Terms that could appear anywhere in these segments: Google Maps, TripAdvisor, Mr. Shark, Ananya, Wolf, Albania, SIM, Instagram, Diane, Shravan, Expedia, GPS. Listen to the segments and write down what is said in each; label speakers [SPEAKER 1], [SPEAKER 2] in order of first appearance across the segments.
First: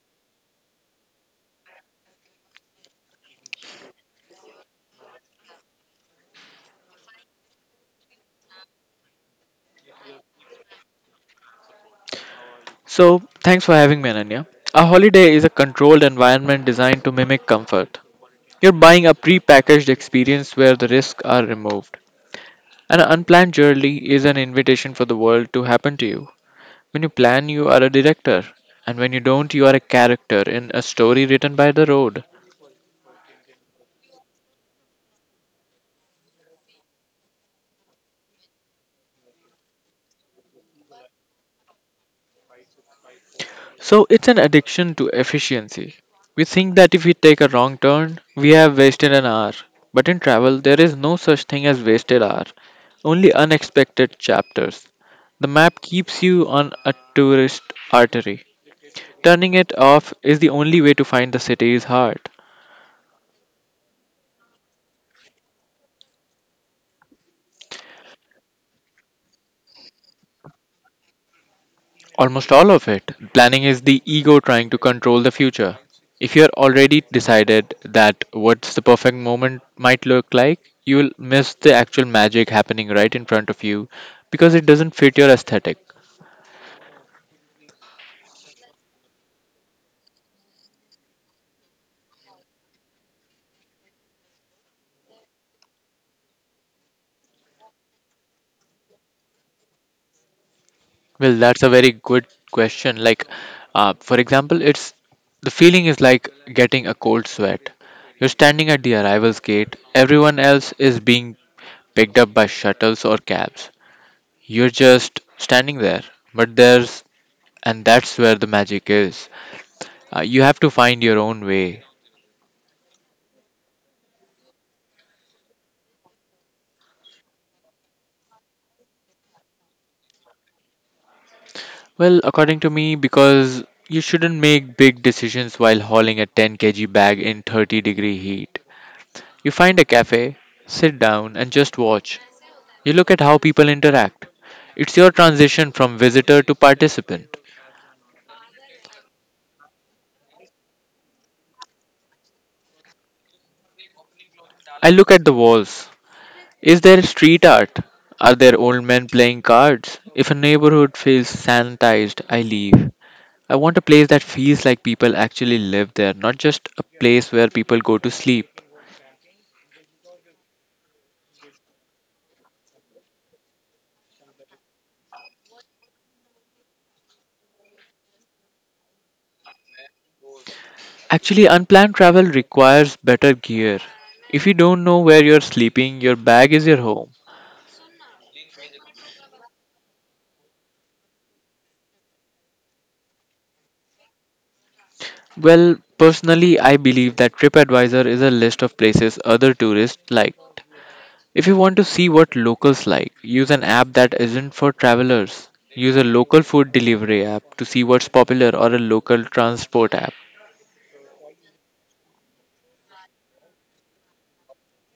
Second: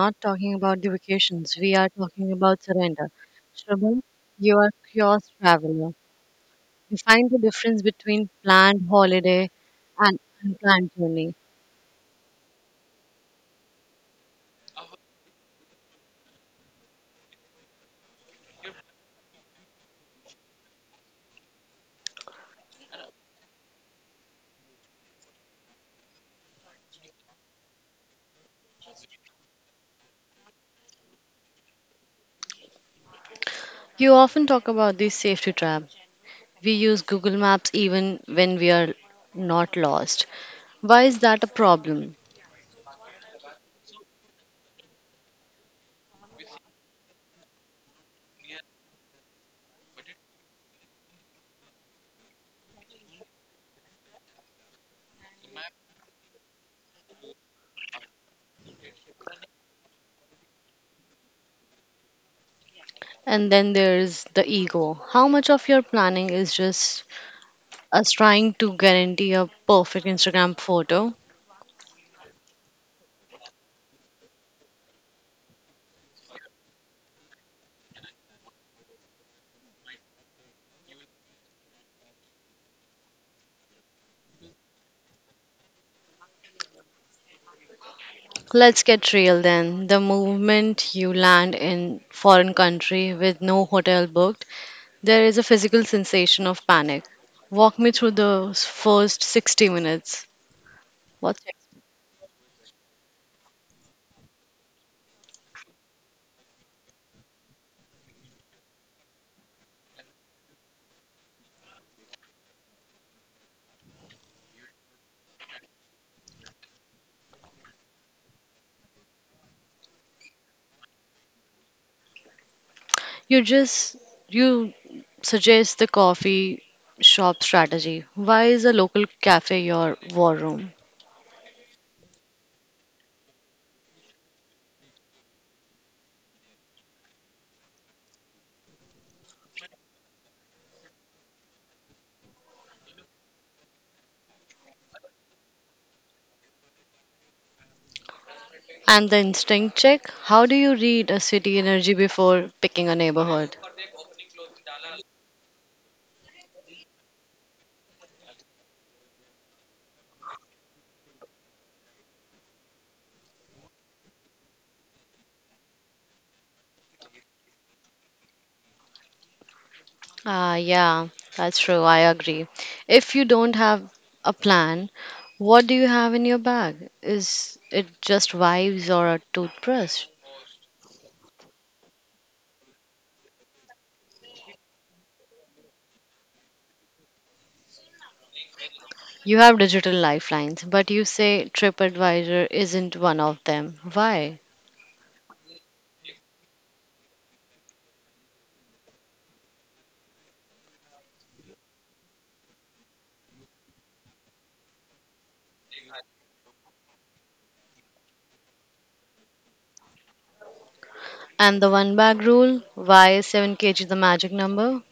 [SPEAKER 1] not talking about the vacations, we are talking about surrender. Shravan, you are a curious traveler. You find the difference between planned holiday and unplanned journey.
[SPEAKER 2] So, thanks for having me, Ananya. A holiday is a controlled environment designed to mimic comfort. You're buying a pre-packaged experience where the risks are removed. An unplanned journey is an invitation for the world to happen to you. When you plan, you are a director, and when you don't, you are a character in a story written by the road.
[SPEAKER 1] You often talk about these safety traps. We use Google Maps even when we are not lost. Why is that a problem?
[SPEAKER 2] So it's an addiction to efficiency. We think that if we take a wrong turn, we have wasted an hour. But in travel, there is no such thing as wasted hour, only unexpected chapters. The map keeps you on a tourist artery. Turning it off is the only way to find the city's heart.
[SPEAKER 1] And then there is the ego. How much of your planning is just us trying to guarantee a perfect Instagram photo?
[SPEAKER 2] Almost all of it. Planning is the ego trying to control the future. If you're already decided that what's the perfect moment might look like, you'll miss the actual magic happening right in front of you because it doesn't fit your aesthetic.
[SPEAKER 1] Let's get real then. The moment you land in foreign country with no hotel booked, there is a physical sensation of panic. Walk me through those first 60 minutes.
[SPEAKER 2] Well,
[SPEAKER 1] What
[SPEAKER 2] that's a very good question. Like, for example, it's the feeling is like getting a cold sweat. You're standing at the arrivals gate, everyone else is being picked up by shuttles or cabs. You're just standing there, but there's and that's where the magic is. You have to find your own way.
[SPEAKER 1] you just you suggest the coffee shop strategy. Why is a local cafe your war room?
[SPEAKER 2] Well, according to me, because you shouldn't make big decisions while hauling a 10 kg bag in 30-degree heat. You find a cafe, sit down, and just watch. You look at how people interact. It's your transition from visitor to participant.
[SPEAKER 1] And the instinct check, how do you read a city energy before picking a neighborhood?
[SPEAKER 2] I look at the walls. Is there street art? Are there old men playing cards? If a neighborhood feels sanitized, I leave. I want a place that feels like people actually live there, not just a place where people go to sleep.
[SPEAKER 1] Ah, yeah, that's true. I agree. If you don't have a plan, what do you have in your bag? Is it just vibes or a toothbrush?
[SPEAKER 2] Actually, unplanned travel requires better gear. If you don't know where you're sleeping, your bag is your home.
[SPEAKER 1] You have digital lifelines, but you say TripAdvisor isn't one of them. Why?
[SPEAKER 2] Well, personally, I believe that TripAdvisor is a list of places other tourists liked. If you want to see what locals like, use an app that isn't for travelers. Use a local food delivery app to see what's popular or a local transport app.
[SPEAKER 1] And the one bag rule? Why is 7 kg the magic number?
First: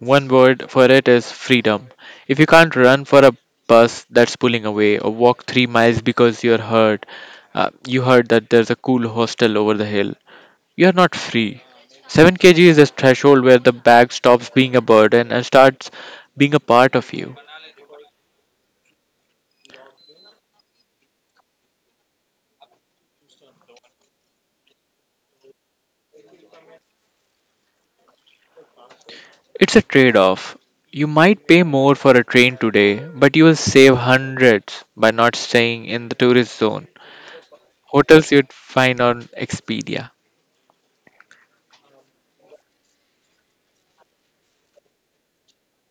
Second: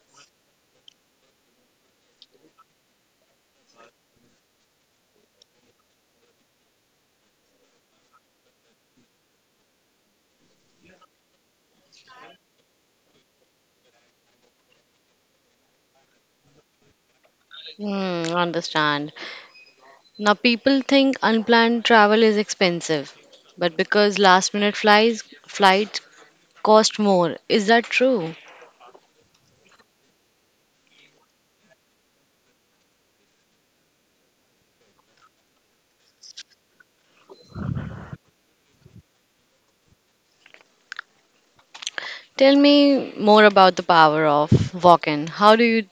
[SPEAKER 2] One word for it is freedom. If you can't run for a bus that's pulling away or walk 3 miles because you're hurt, you heard that there's a cool hostel over the hill, you're not free. 7 kg is a threshold where the bag stops being a burden and starts being a part of you.
[SPEAKER 1] Hmm, understand. Now, people think unplanned travel is expensive, but because last minute flies flight cost more. Is that true?
[SPEAKER 2] It's a trade off. You might pay more for a train today, but you will save hundreds by not staying in the tourist zone. Hotels you'd find on Expedia.
[SPEAKER 1] Tell me more about the power of walk in. How do you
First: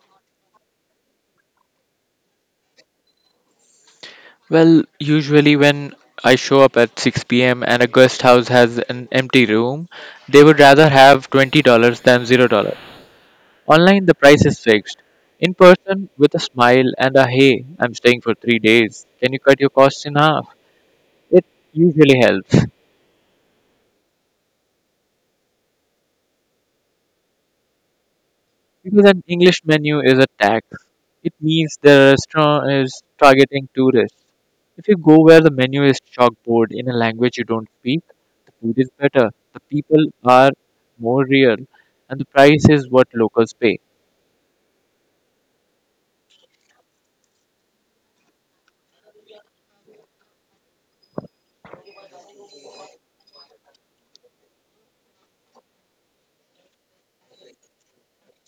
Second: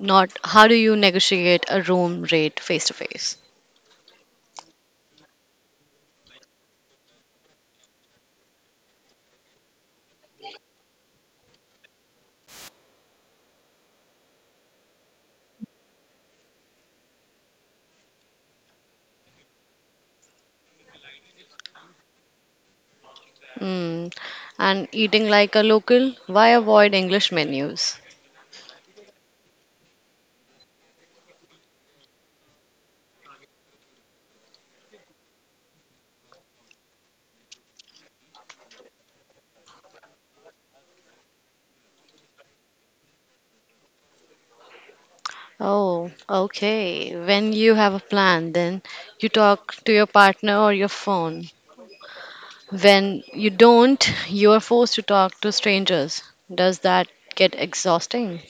[SPEAKER 1] Not how do you negotiate a room rate face to face?
[SPEAKER 2] Well, usually when I show up at 6 p.m. and a guest house has an empty room, they would rather have $20 than $0. Online, the price is fixed. In person, with a smile and a hey, I'm staying for 3 days, can you cut your costs in half? It usually helps.
[SPEAKER 1] Hmm. And eating like a local? Why avoid English menus?
[SPEAKER 2] Because an English menu is a tax, it means the restaurant is targeting tourists. If you go where the menu is chalkboard in a language you don't speak, food is better, the people are more real, and the price is what locals pay.
[SPEAKER 1] Oh, okay. When you have a plan, then you talk to your partner or your phone. When you don't, you are forced to talk to strangers. Does that get exhausting?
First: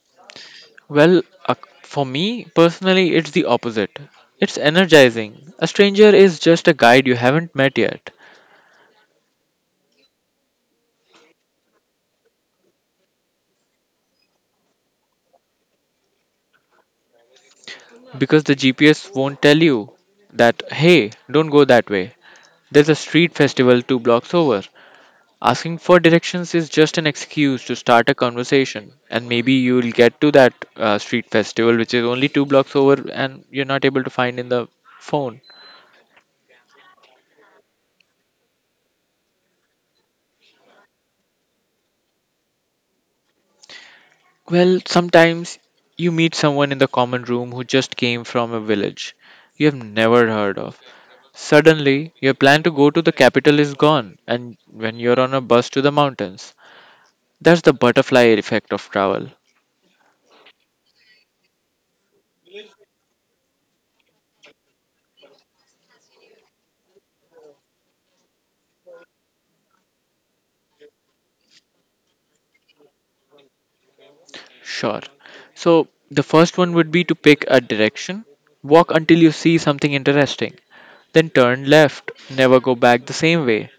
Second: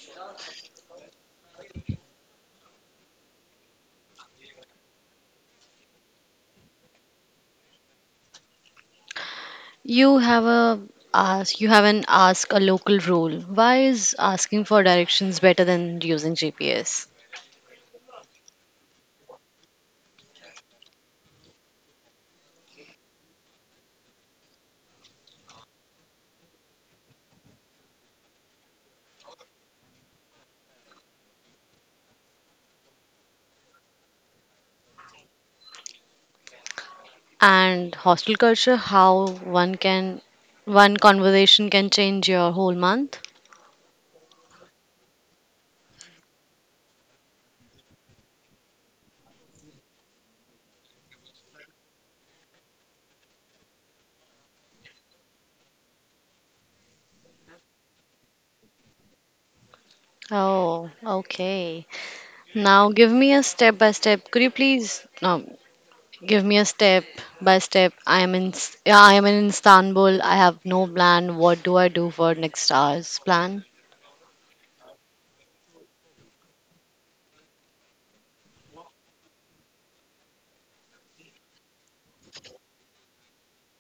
[SPEAKER 2] Well, for me personally, it's the opposite. It's energizing. A stranger is just a guide you haven't met yet.
[SPEAKER 1] You have a you have an ask a local rule. Why is asking for directions better than using GPS?
[SPEAKER 2] Because the GPS won't tell you that, hey, don't go that way. There's a street festival two blocks over. Asking for directions is just an excuse to start a conversation, and maybe you'll get to that street festival which is only two blocks over and you're not able to find in the phone.
[SPEAKER 1] And hostel culture, how one can one conversation can change your whole month?
[SPEAKER 2] Well, sometimes you meet someone in the common room who just came from a village you have never heard of. Suddenly, your plan to go to the capital is gone, and when you're on a bus to the mountains. That's the butterfly effect of travel.
[SPEAKER 1] Oh, okay. now give me a step by step could you please no, Give me a step by step. I am in S- Yeah, I am in Istanbul. I have no plan. What do I do for next hours plan?
[SPEAKER 2] Sure. So, the first one would be to pick a direction, walk until you see something interesting, then turn left, never go back the same way.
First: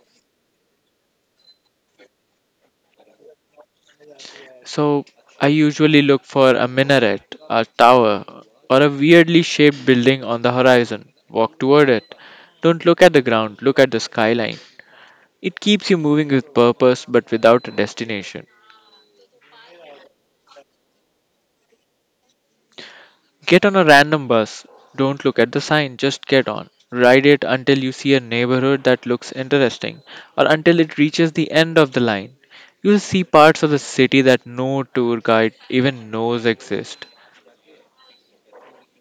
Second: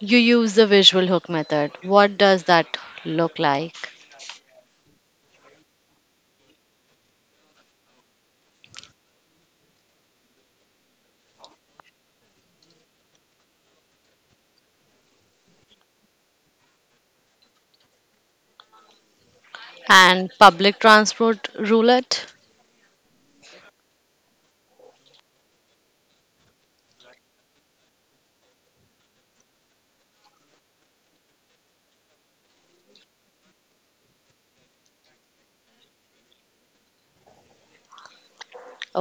[SPEAKER 1] You use the visual hook method. What does that look like?
[SPEAKER 2] So I usually look for a minaret, a tower, or a weirdly shaped building on the horizon. Walk toward it. Don't look at the ground, look at the skyline. It keeps you moving with purpose but without a destination.
[SPEAKER 1] And public transport roulette?
[SPEAKER 2] Get on a random bus. Don't look at the sign, just get on. Ride it until you see a neighborhood that looks interesting or until it reaches the end of the line. You'll see parts of the city that no tour guide even knows exist.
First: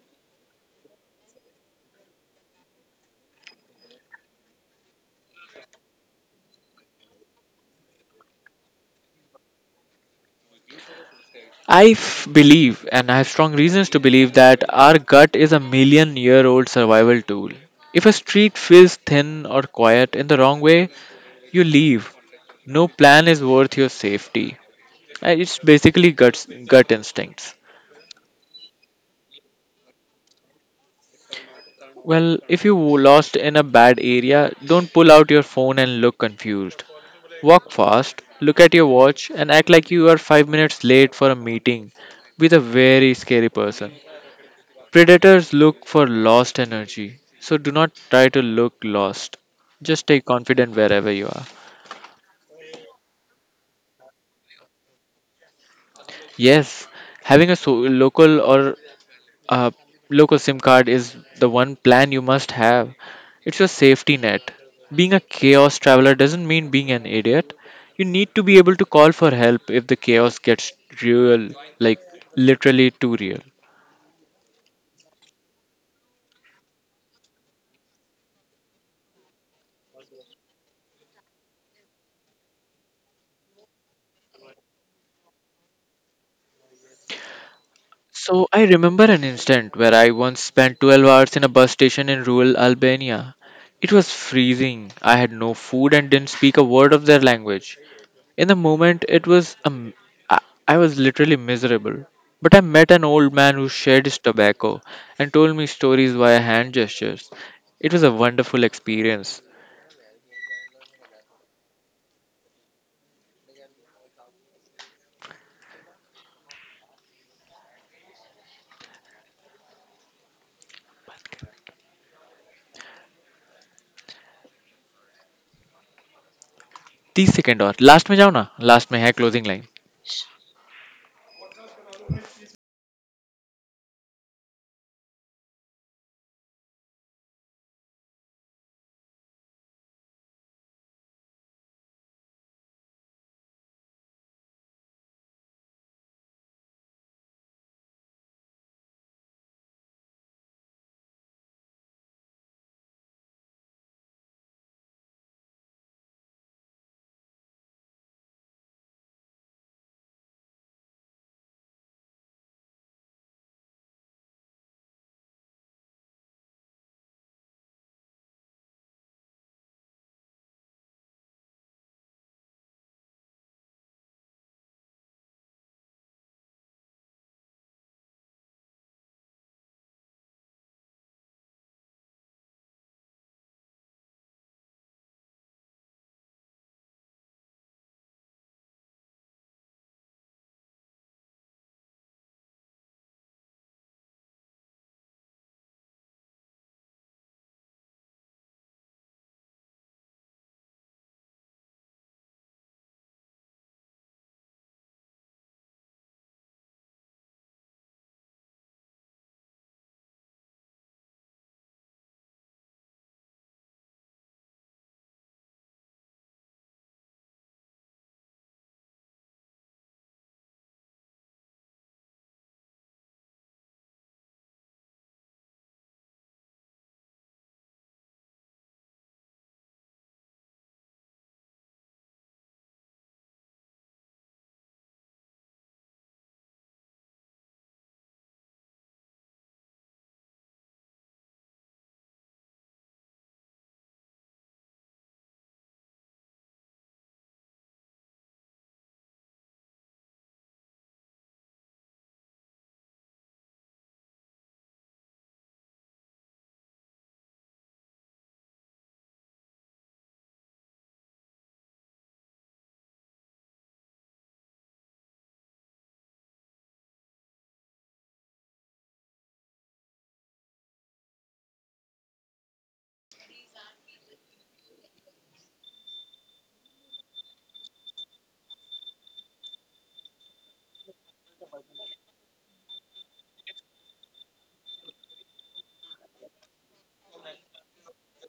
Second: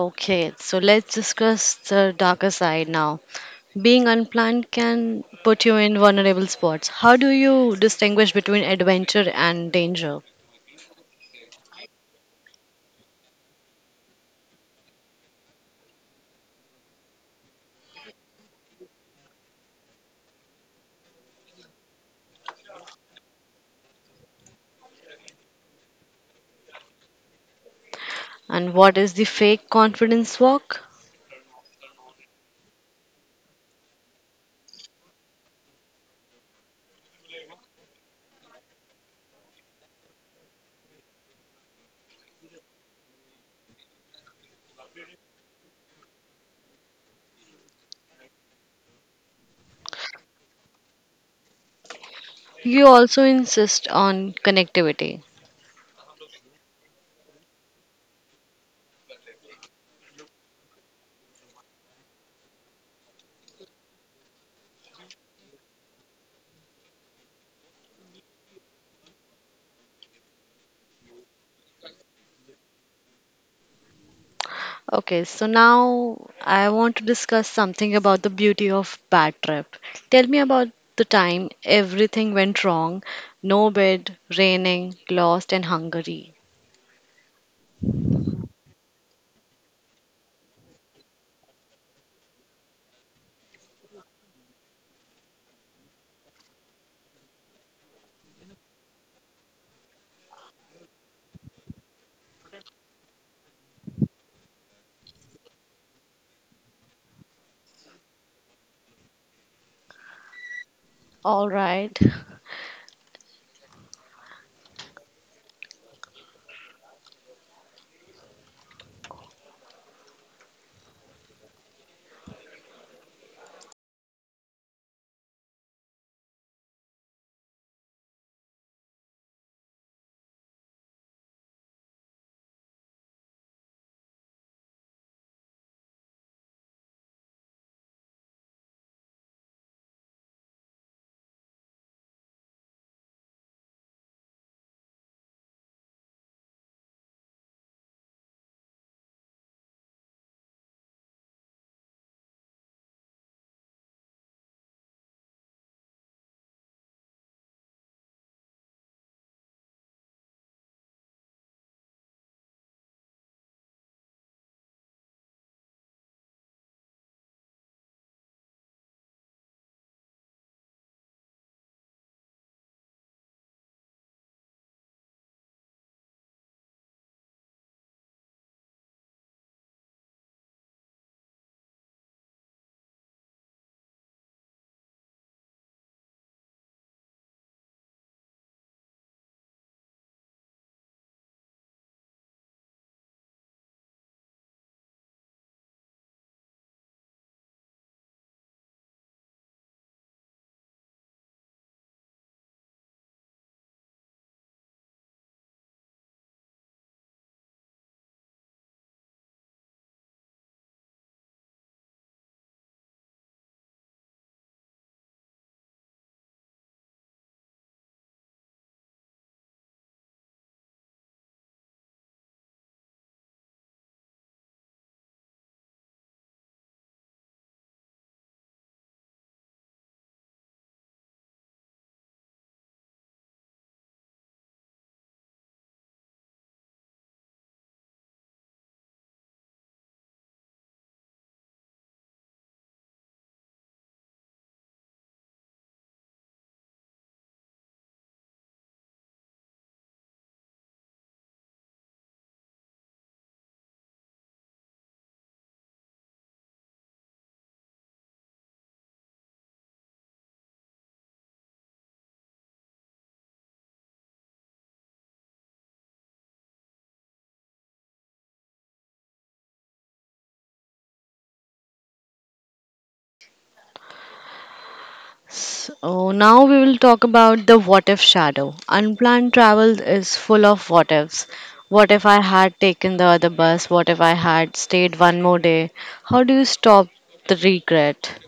[SPEAKER 1] Okay, so let's discuss the darker side now. Being unplanned can put you in vulnerable spots. How do you distinguish between adventure and danger?
[SPEAKER 2] Believe, and I have strong reasons to believe, that our gut is a million year old survival tool. If a street feels thin or quiet in the wrong way, you leave. No plan is worth your safety. It's basically guts, gut instincts.
[SPEAKER 1] And what is the fake confidence walk?
[SPEAKER 2] Well, if you lost in a bad area, don't pull out your phone and look confused. Walk fast, look at your watch, and act like you are 5 minutes late for a meeting with a very scary person. Predators look for lost energy, so do not try to look lost. Just stay confident wherever you are.
[SPEAKER 1] You also insist on connectivity.
[SPEAKER 2] Yes, having a local or a local SIM card is the one plan you must have. It's your safety net. Being a chaos traveler doesn't mean being an idiot. You need to be able to call for help if the chaos gets real, like literally too real.
[SPEAKER 1] Okay, so now I want to discuss something about the beauty of bad trip. Tell me about the time everything went wrong. No bed, raining, lost and hungry.
[SPEAKER 2] So I remember an incident where I once spent 12 hours in a bus station in rural Albania. It was freezing. I had no food and didn't speak a word of their language. In the moment, it was I, I was literally miserable. But I met an old man who shared his tobacco and told me stories via hand gestures. It was a wonderful experience.
[SPEAKER 1] All right.
[SPEAKER 2] 30-second और last में जाओ ना last में है closing line.
[SPEAKER 1] So now we will talk about the what if shadow. Unplanned travel is full of what ifs. What if I had taken the other bus? What if I had stayed one more day? How do you stop the regret?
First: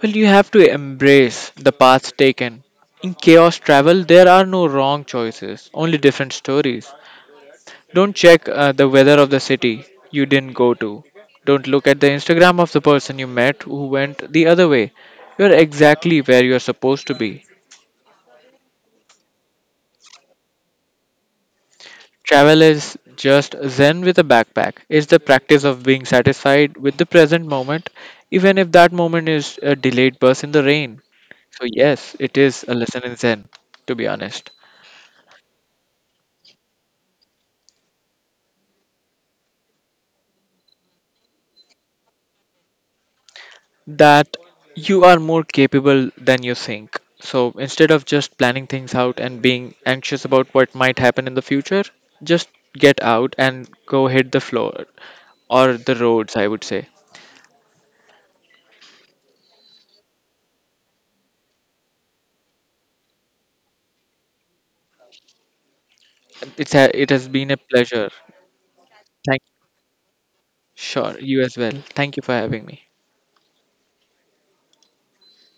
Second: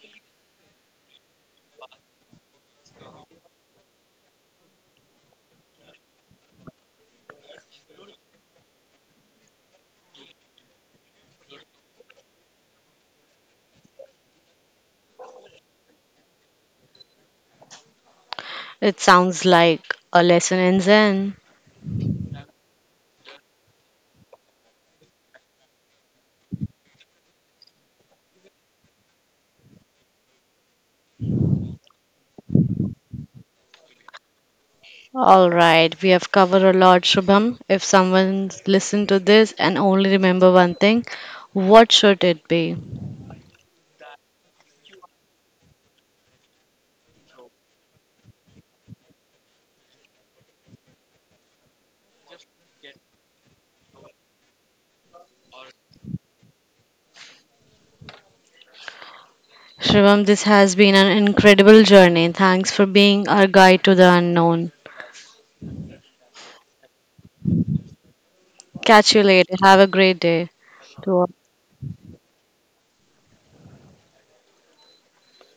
[SPEAKER 2] Well, you have to embrace the paths taken. In chaos travel, there are no wrong choices, only different stories. Don't check the weather of the city you didn't go to. Don't look at the Instagram of the person you met who went the other way. You're exactly where you're supposed to be.
[SPEAKER 1] It sounds like a lesson in Zen.
[SPEAKER 2] Travel is just zen with a backpack. It's the practice of being satisfied with the present moment, even if that moment is a delayed bus in the rain. So, yes, it is a lesson in zen, to be honest.
[SPEAKER 1] All right, we have covered a lot, Shubham. If someone listened to this and only remember one thing, what should it be?
[SPEAKER 2] That you are more capable than you think. So instead of just planning things out and being anxious about what might happen in the future, just get out and go hit the floor or the roads, I would say.
[SPEAKER 1] Shubham, this has been an incredible journey. Thanks for being our guide to the unknown.
[SPEAKER 2] It has been a pleasure.
[SPEAKER 1] Catch you
[SPEAKER 2] Thank
[SPEAKER 1] later. Have a great day to
[SPEAKER 2] Sure,
[SPEAKER 1] all.
[SPEAKER 2] you as well. Thank you for having me.